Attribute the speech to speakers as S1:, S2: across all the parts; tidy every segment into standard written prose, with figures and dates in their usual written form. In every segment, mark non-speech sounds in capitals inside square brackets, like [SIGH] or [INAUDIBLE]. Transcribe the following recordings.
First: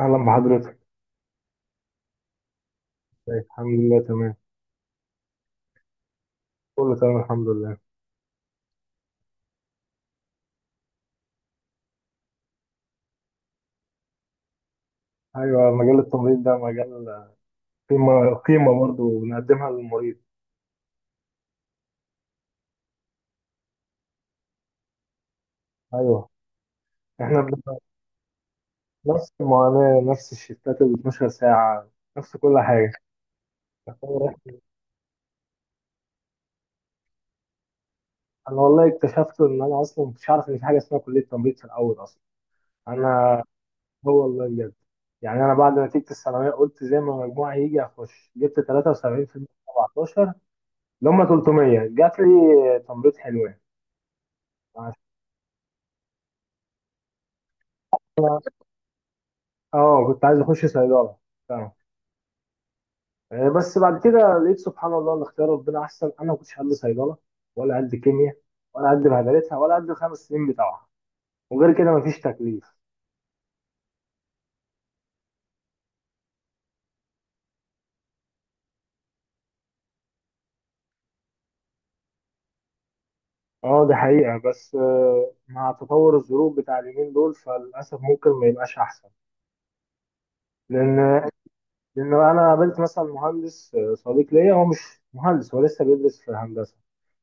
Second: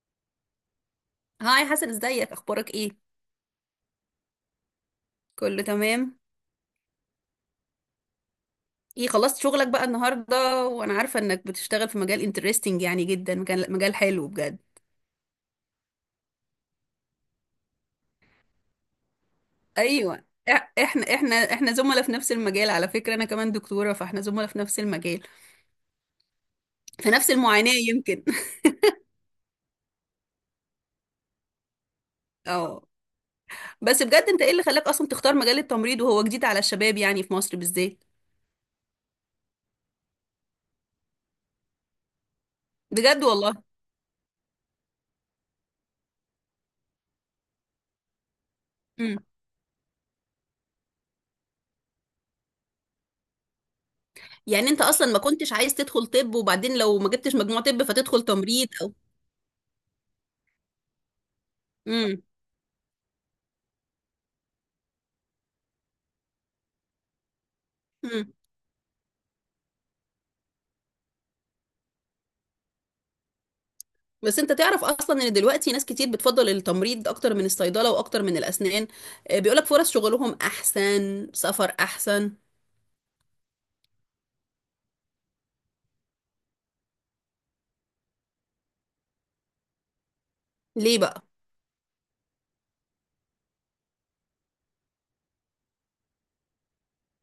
S1: أهلا بحضرتك.
S2: هاي حسن، ازيك؟ اخبارك ايه؟
S1: ازيك؟ الحمد لله تمام.
S2: كله تمام.
S1: كله تمام الحمد لله.
S2: ايه خلصت شغلك بقى النهارده، وانا عارفه انك بتشتغل في مجال انترستنج يعني، جدا مجال حلو بجد.
S1: أيوة، مجال التمريض ده مجال قيمة قيمة برضه بنقدمها للمريض.
S2: ايوه، احنا زملاء في نفس المجال، على فكره انا كمان دكتوره، فاحنا زملاء في نفس المجال،
S1: أيوة
S2: في نفس
S1: إحنا
S2: المعاناه
S1: بنبقى
S2: يمكن. [LAUGHS]
S1: نفس المعاناة، نفس الشفتات ال 12 ساعة، نفس كل
S2: اه.
S1: حاجة.
S2: بس بجد انت ايه اللي خلاك اصلا تختار مجال التمريض، وهو جديد على الشباب يعني في مصر بالذات؟
S1: أنا والله اكتشفت إن أنا أصلا مكنتش عارف إن في حاجة اسمها كلية تمريض في الأول أصلا.
S2: بجد
S1: أنا،
S2: والله.
S1: هو والله بجد، يعني أنا بعد نتيجة الثانوية قلت زي ما مجموعي يجي أخش. جبت
S2: امم
S1: 73% في 17، اللي هم 300، جات لي تمريض.
S2: يعني انت
S1: حلوة.
S2: اصلا ما كنتش عايز تدخل طب، وبعدين لو ما جبتش مجموع طب فتدخل تمريض او.
S1: اه، كنت عايز اخش صيدله، فاهم. بس بعد كده لقيت سبحان الله ان اختيار ربنا احسن. انا ما كنتش قد صيدله، ولا قد
S2: امم
S1: كيمياء، ولا قد بهدلتها، ولا قد الخمس سنين بتاعها. وغير كده مفيش تكليف.
S2: بس انت تعرف اصلا ان دلوقتي ناس كتير بتفضل التمريض اكتر من الصيدله واكتر من الاسنان. بيقولك فرص شغلهم احسن، سفر احسن.
S1: اه دي حقيقه، بس مع تطور الظروف بتاع اليومين دول فللاسف ممكن ما يبقاش احسن. لان،
S2: ليه بقى؟
S1: انا قابلت مثلا مهندس، صديق ليا، هو مش مهندس، هو لسه بيدرس في هندسه.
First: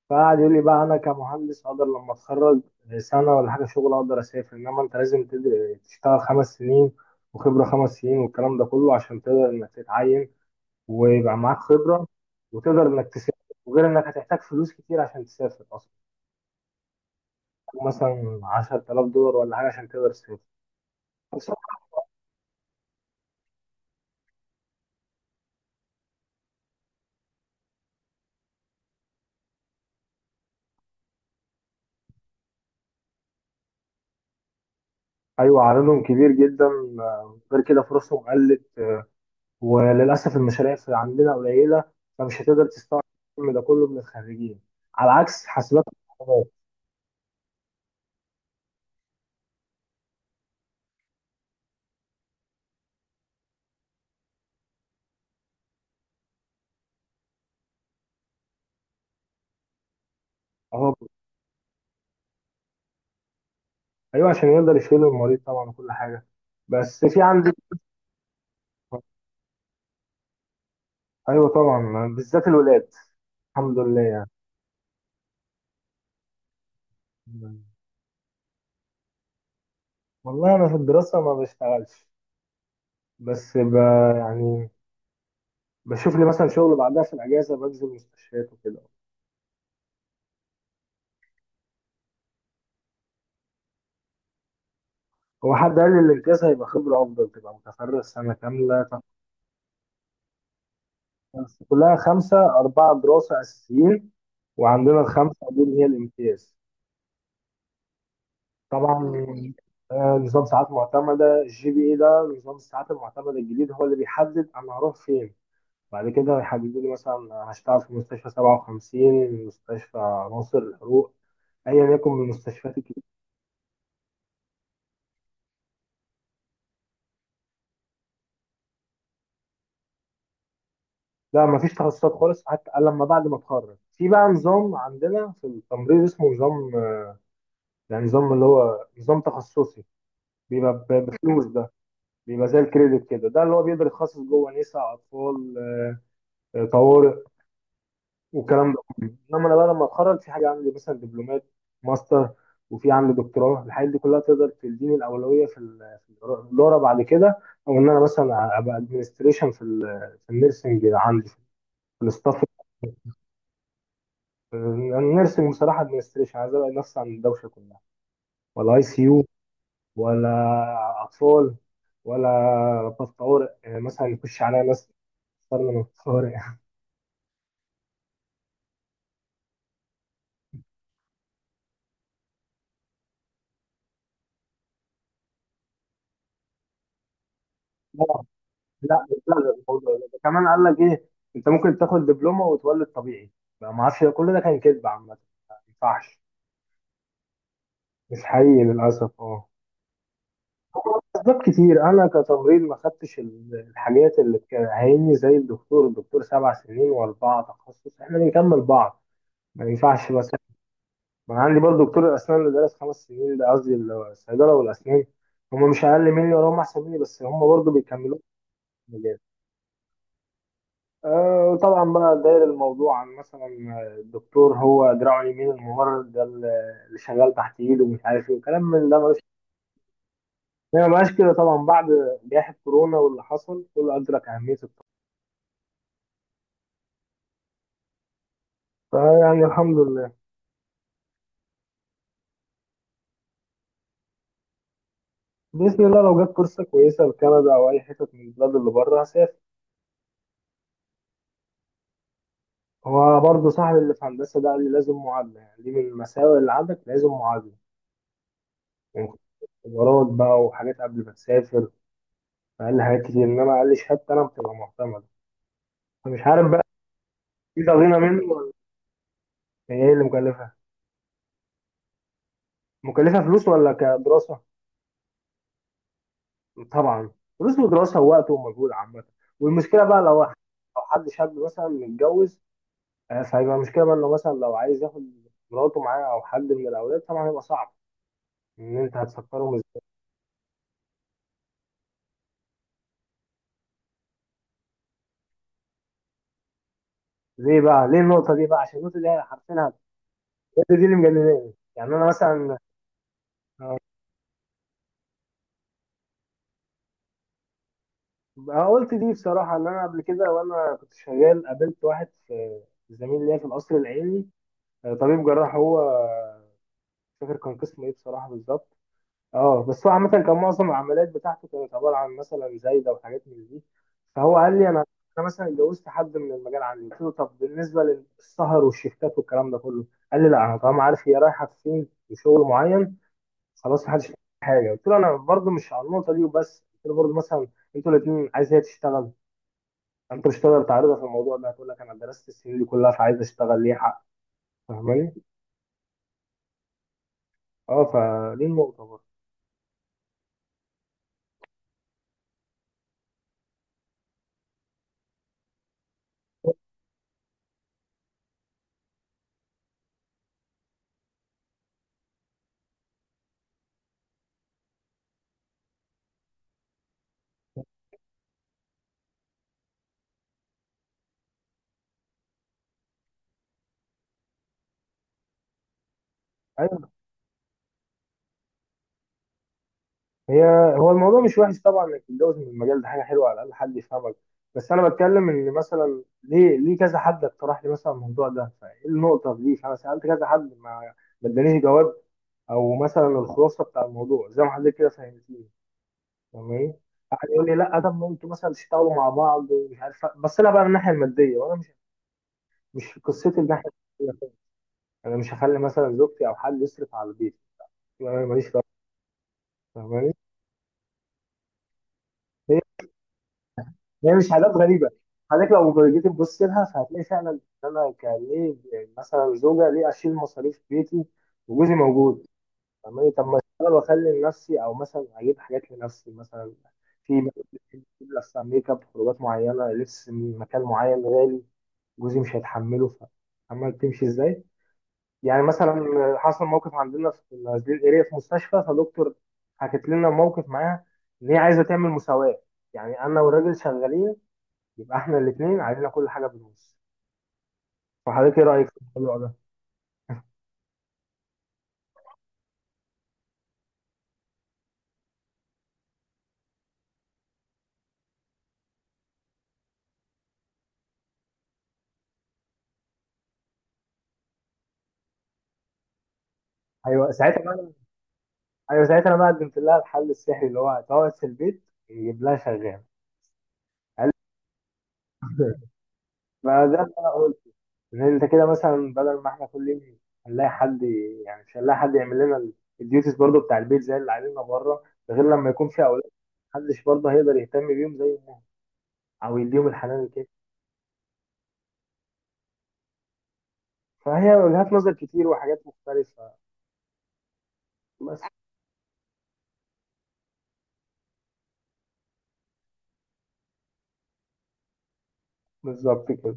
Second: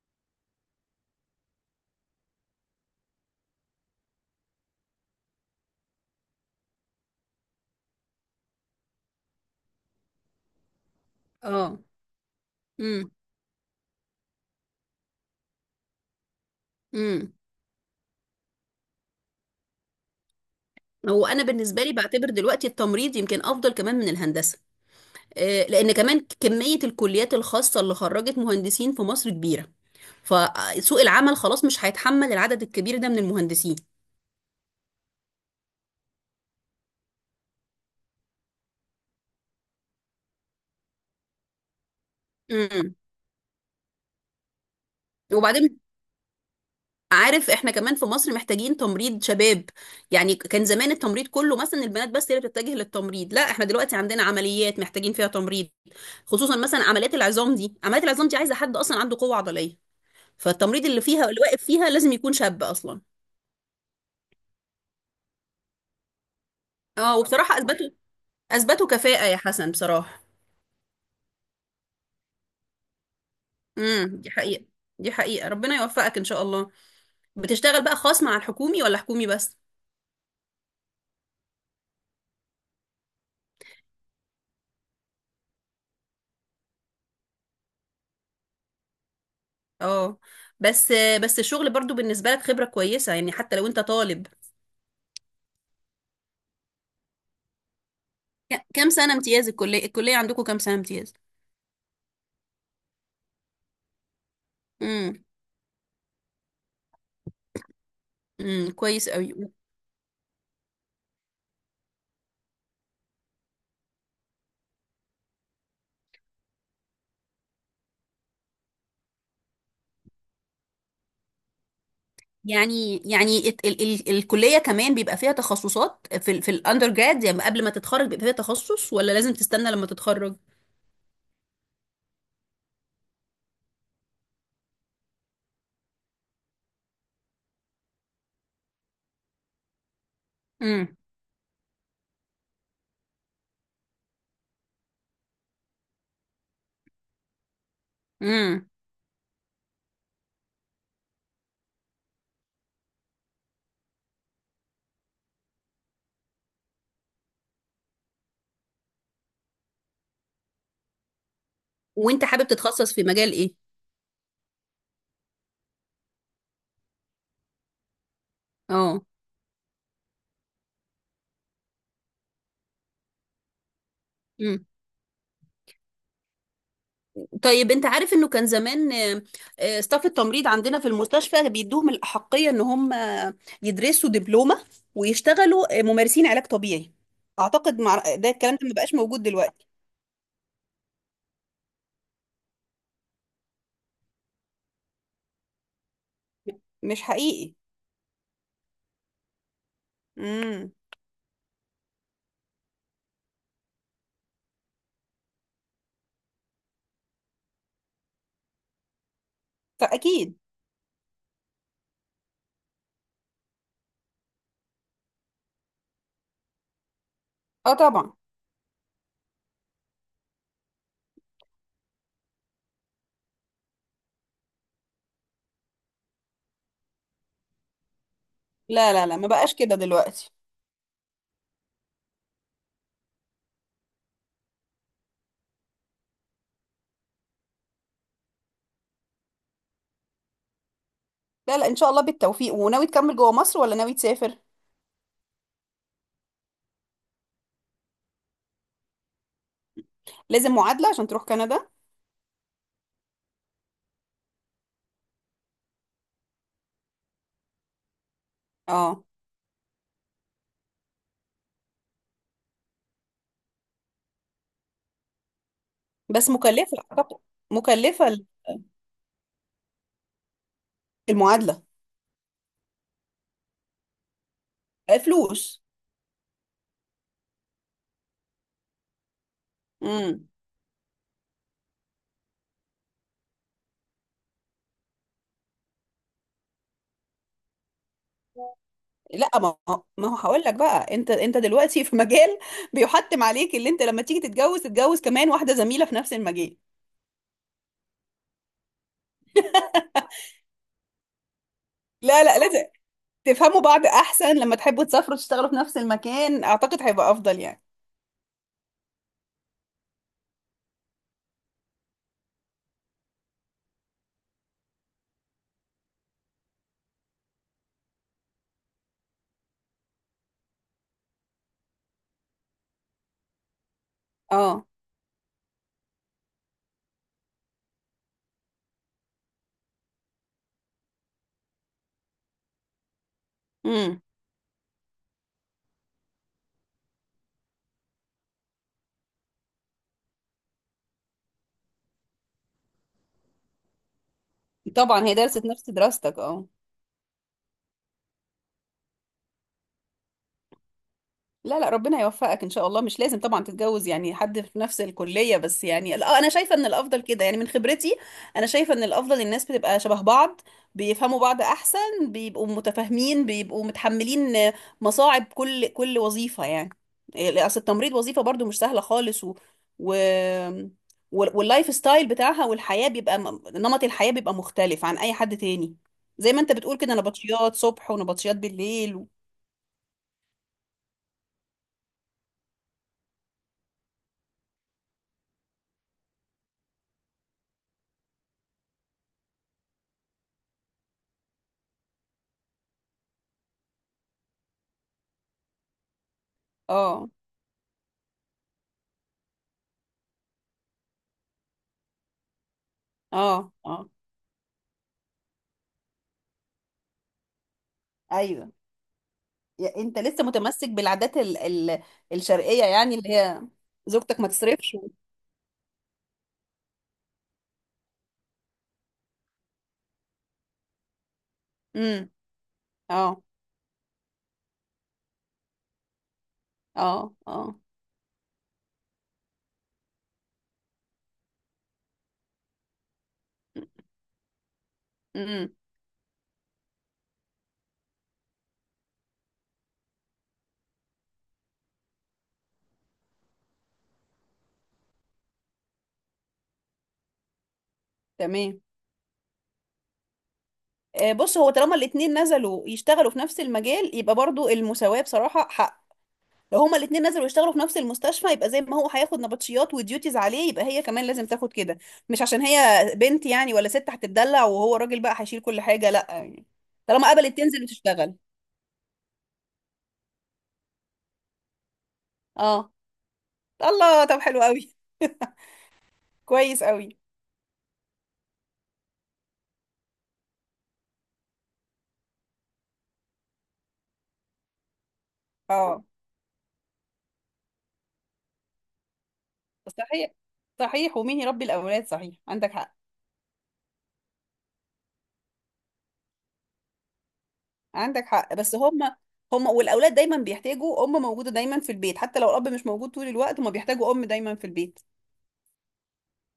S1: فقعد يقول لي بقى: انا كمهندس اقدر لما اتخرج سنه ولا حاجه شغل اقدر اسافر، انما انت لازم تشتغل 5 سنين، وخبره 5 سنين، والكلام ده كله عشان تقدر انك تتعين، ويبقى معاك
S2: اه.
S1: خبره، وتقدر انك
S2: امم
S1: تسافر. وغير انك هتحتاج فلوس كتير عشان تسافر اصلا،
S2: امم
S1: مثلا 10,000 دولار ولا حاجه عشان تقدر تسافر.
S2: هو انا بالنسبه لي بعتبر دلوقتي التمريض يمكن افضل كمان من الهندسه. لان كمان كميه الكليات الخاصه اللي خرجت مهندسين في مصر كبيره، فسوق العمل خلاص مش هيتحمل العدد الكبير ده من المهندسين.
S1: ايوه، عددهم كبير جدا. غير كده فرصهم قلت. وللاسف المشاريع في عندنا قليله، فمش هتقدر
S2: امم
S1: تستوعب الكم ده كله من الخريجين، على عكس
S2: وبعدين
S1: حاسبات.
S2: عارف احنا كمان في مصر محتاجين تمريض شباب؟ يعني كان زمان التمريض كله مثلا البنات بس هي اللي بتتجه للتمريض، لا احنا دلوقتي عندنا عمليات محتاجين فيها تمريض، خصوصا مثلا عمليات العظام دي، عمليات العظام دي عايزه حد اصلا عنده قوه عضليه، فالتمريض
S1: اهو.
S2: اللي فيها اللي واقف فيها لازم يكون شاب اصلا.
S1: ايوه عشان يقدر يشيل المريض طبعا وكل حاجه. بس
S2: اه،
S1: في عندي،
S2: وبصراحه اثبتوا كفاءه يا حسن بصراحه.
S1: ايوه طبعا بالذات الولاد، الحمد لله يعني.
S2: دي حقيقه، دي حقيقه، ربنا يوفقك ان شاء الله. بتشتغل بقى خاص مع الحكومي ولا حكومي بس؟
S1: والله انا في الدراسه ما بشتغلش. بس، يعني بشوف لي مثلا شغل بعدها في الاجازه، بنزل مستشفيات وكده.
S2: اه. بس بس الشغل برضو بالنسبه لك خبره كويسه يعني، حتى لو انت طالب.
S1: هو حد قال لي الامتياز هيبقى خبره افضل تبقى متفرغ سنه كامله.
S2: كام
S1: طب
S2: سنة امتياز؟ الكلية عندكم كام سنة امتياز؟
S1: بس كلها خمسه، اربعه دراسه اساسيين، وعندنا
S2: امم،
S1: الخمسه دول هي الامتياز.
S2: امم، كويس
S1: طبعا.
S2: قوي.
S1: نظام ساعات معتمدة، الجي بي اي ده، نظام الساعات المعتمدة الجديد هو اللي بيحدد أنا هروح فين. بعد كده هيحددوا لي مثلا هشتغل في مستشفى 57، مستشفى ناصر الحروق، أيا يكن من المستشفيات
S2: يعني
S1: الكبيرة.
S2: يعني ات- ال ال الكلية كمان بيبقى فيها تخصصات في الاندر جراد؟ يعني قبل ما تتخرج بيبقى فيها تخصص، ولا لازم تستنى لما تتخرج؟
S1: لا، مفيش تخصصات خالص. حتى لما بعد ما اتخرج في بقى نظام عندنا في التمريض اسمه نظام، يعني نظام اللي هو نظام تخصصي، بيبقى
S2: امم
S1: بفلوس ده، بيبقى زي الكريدت كده، ده اللي هو بيقدر يتخصص جوه نساء، أطفال، طوارئ،
S2: امم
S1: والكلام ده كله. انما انا بقى لما اتخرج في حاجه عندي مثلا دبلومات، ماستر، وفي عندي دكتوراه. الحاجات دي كلها تقدر تديني الاولويه في في الاداره بعد كده، او ان انا مثلا ابقى ادمنستريشن في في النيرسنج، عندي في
S2: وانت
S1: الاستاف
S2: حابب تتخصص في مجال ايه؟
S1: النيرسنج بصراحه. ادمنستريشن عايز ابعد نفسي عن الدوشه كلها، ولا اي
S2: اه.
S1: سي يو، ولا اطفال، ولا طب طوارئ يعني مثلا يخش عليا
S2: امم
S1: ناس صرنا من الطوارئ.
S2: طيب انت عارف انه كان زمان ستاف التمريض عندنا في المستشفى بيدوهم الأحقية ان هم يدرسوا دبلومة ويشتغلوا ممارسين علاج طبيعي، اعتقد
S1: [LAUGHS]
S2: ده الكلام ده ما بقاش
S1: لا،
S2: موجود
S1: اتلغى
S2: دلوقتي.
S1: الموضوع ده. ده كمان قال لك ايه، انت ممكن تاخد دبلومه وتولد طبيعي. ما اعرفش، ده كل ده كان كذب عامه، ما ينفعش.
S2: مش حقيقي.
S1: مش حقيقي للاسف، اه.
S2: امم
S1: هو اسباب كتير، انا كتمريض ما خدتش الحاجات اللي بتعيني. زي الدكتور 7 سنين واربعه تخصص، احنا بنكمل بعض، ما ينفعش بس.
S2: فاكيد.
S1: ما أنا عندي برضه دكتور الاسنان اللي درس 5 سنين، ده قصدي الصيدله والاسنان، هم مش اقل مني ولا هم احسن مني، بس هم برضه
S2: اه طبعا.
S1: بيكملوا. وطبعا بقى داير الموضوع عن مثلا الدكتور هو دراعه اليمين، الممرض ده اللي شغال تحت ايده ومش عارف ايه وكلام من
S2: لا
S1: ده
S2: لا
S1: ملوش.
S2: لا، ما بقاش كده دلوقتي.
S1: ما بقاش كده طبعا بعد جائحة كورونا، واللي حصل كله أدرك أهمية الطب، فيعني الحمد لله.
S2: لا لا، ان شاء الله بالتوفيق. وناوي تكمل جوه مصر ولا ناوي تسافر؟
S1: بإذن الله لو جت فرصة كويسة لكندا أو أي حتة من البلاد اللي بره هسافر.
S2: لازم معادله عشان تروح كندا.
S1: هو برضه صاحبي اللي في هندسة ده قال لي لازم معادلة، يعني دي من المساوئ اللي عندك، لازم معادلة،
S2: اه.
S1: يعني اختبارات بقى وحاجات قبل ما تسافر. فقال لي حاجات كتير، إنما قال لي شهادتي أنا بتبقى معتمدة، فمش
S2: بس
S1: عارف بقى.
S2: مكلفه اعتقد.
S1: في عظيمة
S2: مكلفه،
S1: منه، ولا هي اللي مكلفة؟
S2: المعادله.
S1: مكلفة فلوس ولا كدراسة؟
S2: آه، فلوس.
S1: طبعا فلوس ودراسة ووقت ومجهود عامة. والمشكلة بقى لو
S2: امم
S1: لو حد شاب مثلا متجوز، فهيبقى المشكلة بقى انه مثلا لو عايز ياخد مراته معاه او حد من الاولاد طبعا هيبقى صعب ان انت
S2: لا،
S1: هتفكرهم ازاي.
S2: ما هو هقول لك بقى، انت دلوقتي في مجال بيحتم عليك اللي انت لما تيجي تتجوز، تتجوز كمان واحده زميله في نفس المجال.
S1: ليه بقى، ليه النقطة دي بقى؟ عشان النقطة دي هي حرفيا هي دي اللي مجنناني، يعني انا
S2: لا لا،
S1: مثلا.
S2: لازم تفهموا بعض احسن، لما تحبوا تسافروا تشتغلوا في نفس المكان اعتقد هيبقى افضل يعني.
S1: أنا قلت دي بصراحة، ان انا قبل كده وانا كنت شغال قابلت واحد في، زميل ليا في القصر العيني، طبيب جراح هو، مش فاكر كان قسم ايه بصراحه بالظبط، اه. بس هو عامه كان معظم العمليات بتاعته كانت عباره عن مثلا زايده وحاجات من دي. فهو قال
S2: اه.
S1: لي: انا، انا مثلا اتجوزت حد من المجال عندي. قلت له: طب بالنسبه للسهر والشيفتات والكلام ده كله؟ قال لي: لا، انا طالما عارف هي رايحه فين وشغل معين خلاص
S2: امم
S1: محدش يعمل حاجه. قلت له انا برضو مش على النقطه دي وبس. قلت له برضو مثلا انتوا الاثنين عايز هي تشتغل، انتوا مش هتقدر تعرضها في الموضوع ده، هتقول لك: انا درست السنين دي كلها فعايز اشتغل ليه حق،
S2: طبعا هي
S1: فاهماني؟
S2: درست نفس دراستك. اه.
S1: اه. فدي النقطه برضه.
S2: لا لا، ربنا يوفقك ان شاء الله، مش لازم طبعا تتجوز يعني حد في نفس الكليه بس يعني، لا انا شايفه ان الافضل كده يعني، من خبرتي انا شايفه ان الافضل الناس بتبقى شبه بعض، بيفهموا بعض احسن، بيبقوا متفاهمين، بيبقوا متحملين مصاعب كل كل وظيفه يعني. إيه، اصل التمريض وظيفه برضو مش سهله خالص، و... واللايف ستايل بتاعها، والحياه بيبقى نمط الحياه بيبقى مختلف عن اي حد تاني، زي ما انت بتقول
S1: أيوه.
S2: كده نبطشيات صبح ونبطشيات بالليل.
S1: هي، هو الموضوع مش وحش طبعا انك تتجوز من المجال ده، حاجه حلوه على الاقل حد يفهمك. بس انا بتكلم ان مثلا ليه، ليه كذا حد اقترح لي مثلا الموضوع ده؟ فايه النقطه دي؟ فانا سالت كذا حد ما ادانيش جواب. او مثلا الخلاصه بتاع الموضوع زي ما حضرتك كده فهمتني. تمام.
S2: اه.
S1: قعد يقول لي: لا، طب ما انتوا مثلا تشتغلوا مع بعض، ومش عارف بص لها بقى من الناحيه الماديه. وانا مش، مش قصتي
S2: اه.
S1: الناحيه
S2: اه.
S1: الماديه خالص. انا مش هخلي مثلا زوجتي او حد يصرف على البيت يبقى انا ماليش
S2: ايوه.
S1: دعوه،
S2: انت
S1: فاهماني؟
S2: لسه متمسك بالعادات الشرقيه يعني، اللي هي
S1: هي
S2: زوجتك ما
S1: مش حاجات
S2: تصرفش.
S1: غريبه. حضرتك لو جيت تبص لها فهتلاقي فعلا ان انا كان ليه مثلا زوجه ليه اشيل مصاريف بيتي وجوزي
S2: امم.
S1: موجود؟ فاهماني؟
S2: اه.
S1: طب ما اشتغل واخلي لنفسي، او مثلا اجيب حاجات لنفسي مثلا،
S2: اه.
S1: في
S2: اه.
S1: لبس، ميك اب، خروجات معينه، لبس من مكان معين غالي، جوزي مش هيتحمله، فاهمه تمشي ازاي. يعني
S2: امم.
S1: مثلا حصل موقف عندنا في نازلين اريا في مستشفى، فدكتور حكت لنا موقف معاها ان هي عايزه تعمل مساواه. يعني انا والراجل شغالين، يبقى احنا الاثنين علينا كل حاجه بالنص. فحضرتك ايه
S2: تمام.
S1: رايك في الموضوع ده؟
S2: آه، بص، هو طالما الاتنين نزلوا يشتغلوا في نفس المجال يبقى برضو المساواة بصراحة حق، لو هما الاتنين نزلوا يشتغلوا في نفس المستشفى يبقى زي ما هو هياخد نبطشيات وديوتيز عليه يبقى هي كمان لازم تاخد كده، مش عشان هي بنت يعني ولا ست هتتدلع وهو راجل بقى هيشيل كل حاجة، لا يعني، طالما
S1: ايوه
S2: قبلت
S1: ساعتها بقى
S2: تنزل وتشتغل.
S1: ايوه ساعتها انا بقى قدمت لها الحل السحري اللي هو تقعد في البيت يجيب لها
S2: اه.
S1: شغال.
S2: الله،
S1: قال لي.
S2: طب حلو قوي.
S1: [LAUGHS]
S2: كويس
S1: ما ده اللي
S2: قوي.
S1: انا قلت، ان انت كده مثلا بدل ما احنا كل يوم هنلاقي حد يعني مش هنلاقي حد يعمل لنا الديوتيز برضو بتاع البيت زي اللي علينا بره. ده غير لما يكون
S2: اه،
S1: في اولاد، محدش برضه هيقدر يهتم بيهم زي ما، او يديهم الحنان
S2: صحيح،
S1: كده.
S2: صحيح، ومين يربي الاولاد، صحيح عندك حق.
S1: فهي وجهات نظر كتير وحاجات مختلفه.
S2: عندك
S1: بس.
S2: حق، بس هم، هم والاولاد دايما بيحتاجوا ام موجوده دايما في البيت، حتى لو الاب مش موجود طول الوقت هم بيحتاجوا ام دايما في البيت.
S1: بالظبط كده.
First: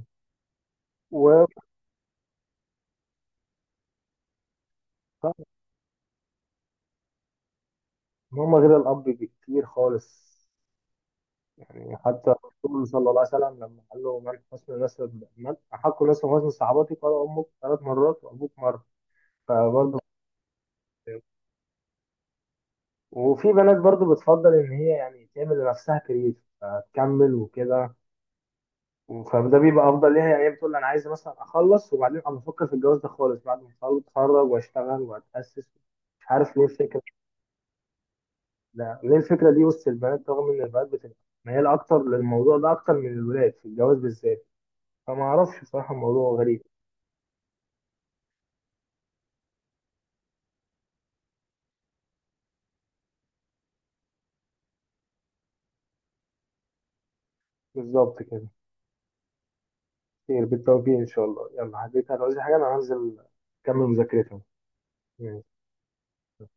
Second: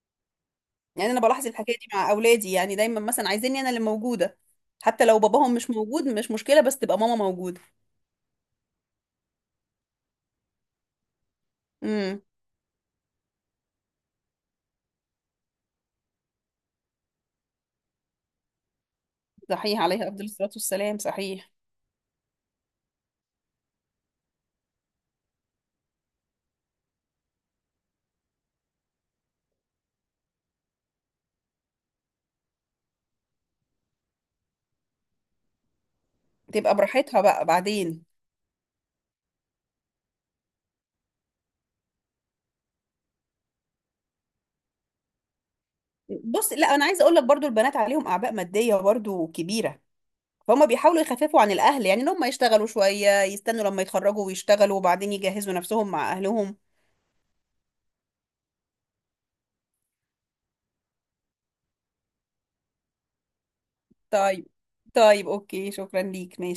S2: يعني انا
S1: و،
S2: بلاحظ الحكايه دي مع اولادي، يعني دايما مثلا عايزيني انا اللي موجوده، حتى لو باباهم مش موجود مش مشكله بس تبقى ماما موجوده.
S1: هم غير الأب بكتير خالص. يعني
S2: امم.
S1: حتى الرسول صلى الله عليه وسلم لما قال له: من حسن نسب، من أحق الناس بحسن صحابتي؟ قال: أمك، 3 مرات، وأبوك مرة.
S2: صحيح،
S1: فبرضه.
S2: عليها افضل الصلاه والسلام، صحيح.
S1: وفي بنات برضه بتفضل إن هي يعني تعمل لنفسها كارير فتكمل وكده، فده بيبقى أفضل ليها. يعني هي بتقول أنا عايزة مثلا أخلص وبعدين أبقى أفكر في الجواز، ده خالص بعد ما أتخرج وأشتغل وأتأسس. مش عارف ليه
S2: تبقى
S1: الفكرة.
S2: براحتها بقى بعدين.
S1: لا ليه الفكرة دي وسط البنات؟ رغم إن البنات بتبقى ميالة أكتر للموضوع ده أكتر من الولاد في الجواز بالذات. فما أعرفش بصراحة، الموضوع
S2: بص،
S1: غريب.
S2: لا انا عايزه اقول لك برضو البنات عليهم اعباء ماديه برضو كبيره، فهم بيحاولوا يخففوا عن الأهل، يعني إن هم يشتغلوا شوية، يستنوا لما يتخرجوا ويشتغلوا وبعدين يجهزوا نفسهم مع أهلهم.
S1: بالظبط كده. خير، بالتوفيق إن شاء الله. يلا حبيبي، هتعوزي حاجة؟ أنا هنزل أكمل مذاكرتها.
S2: طيب. طيب أوكي، شكرا ليك، ماشي.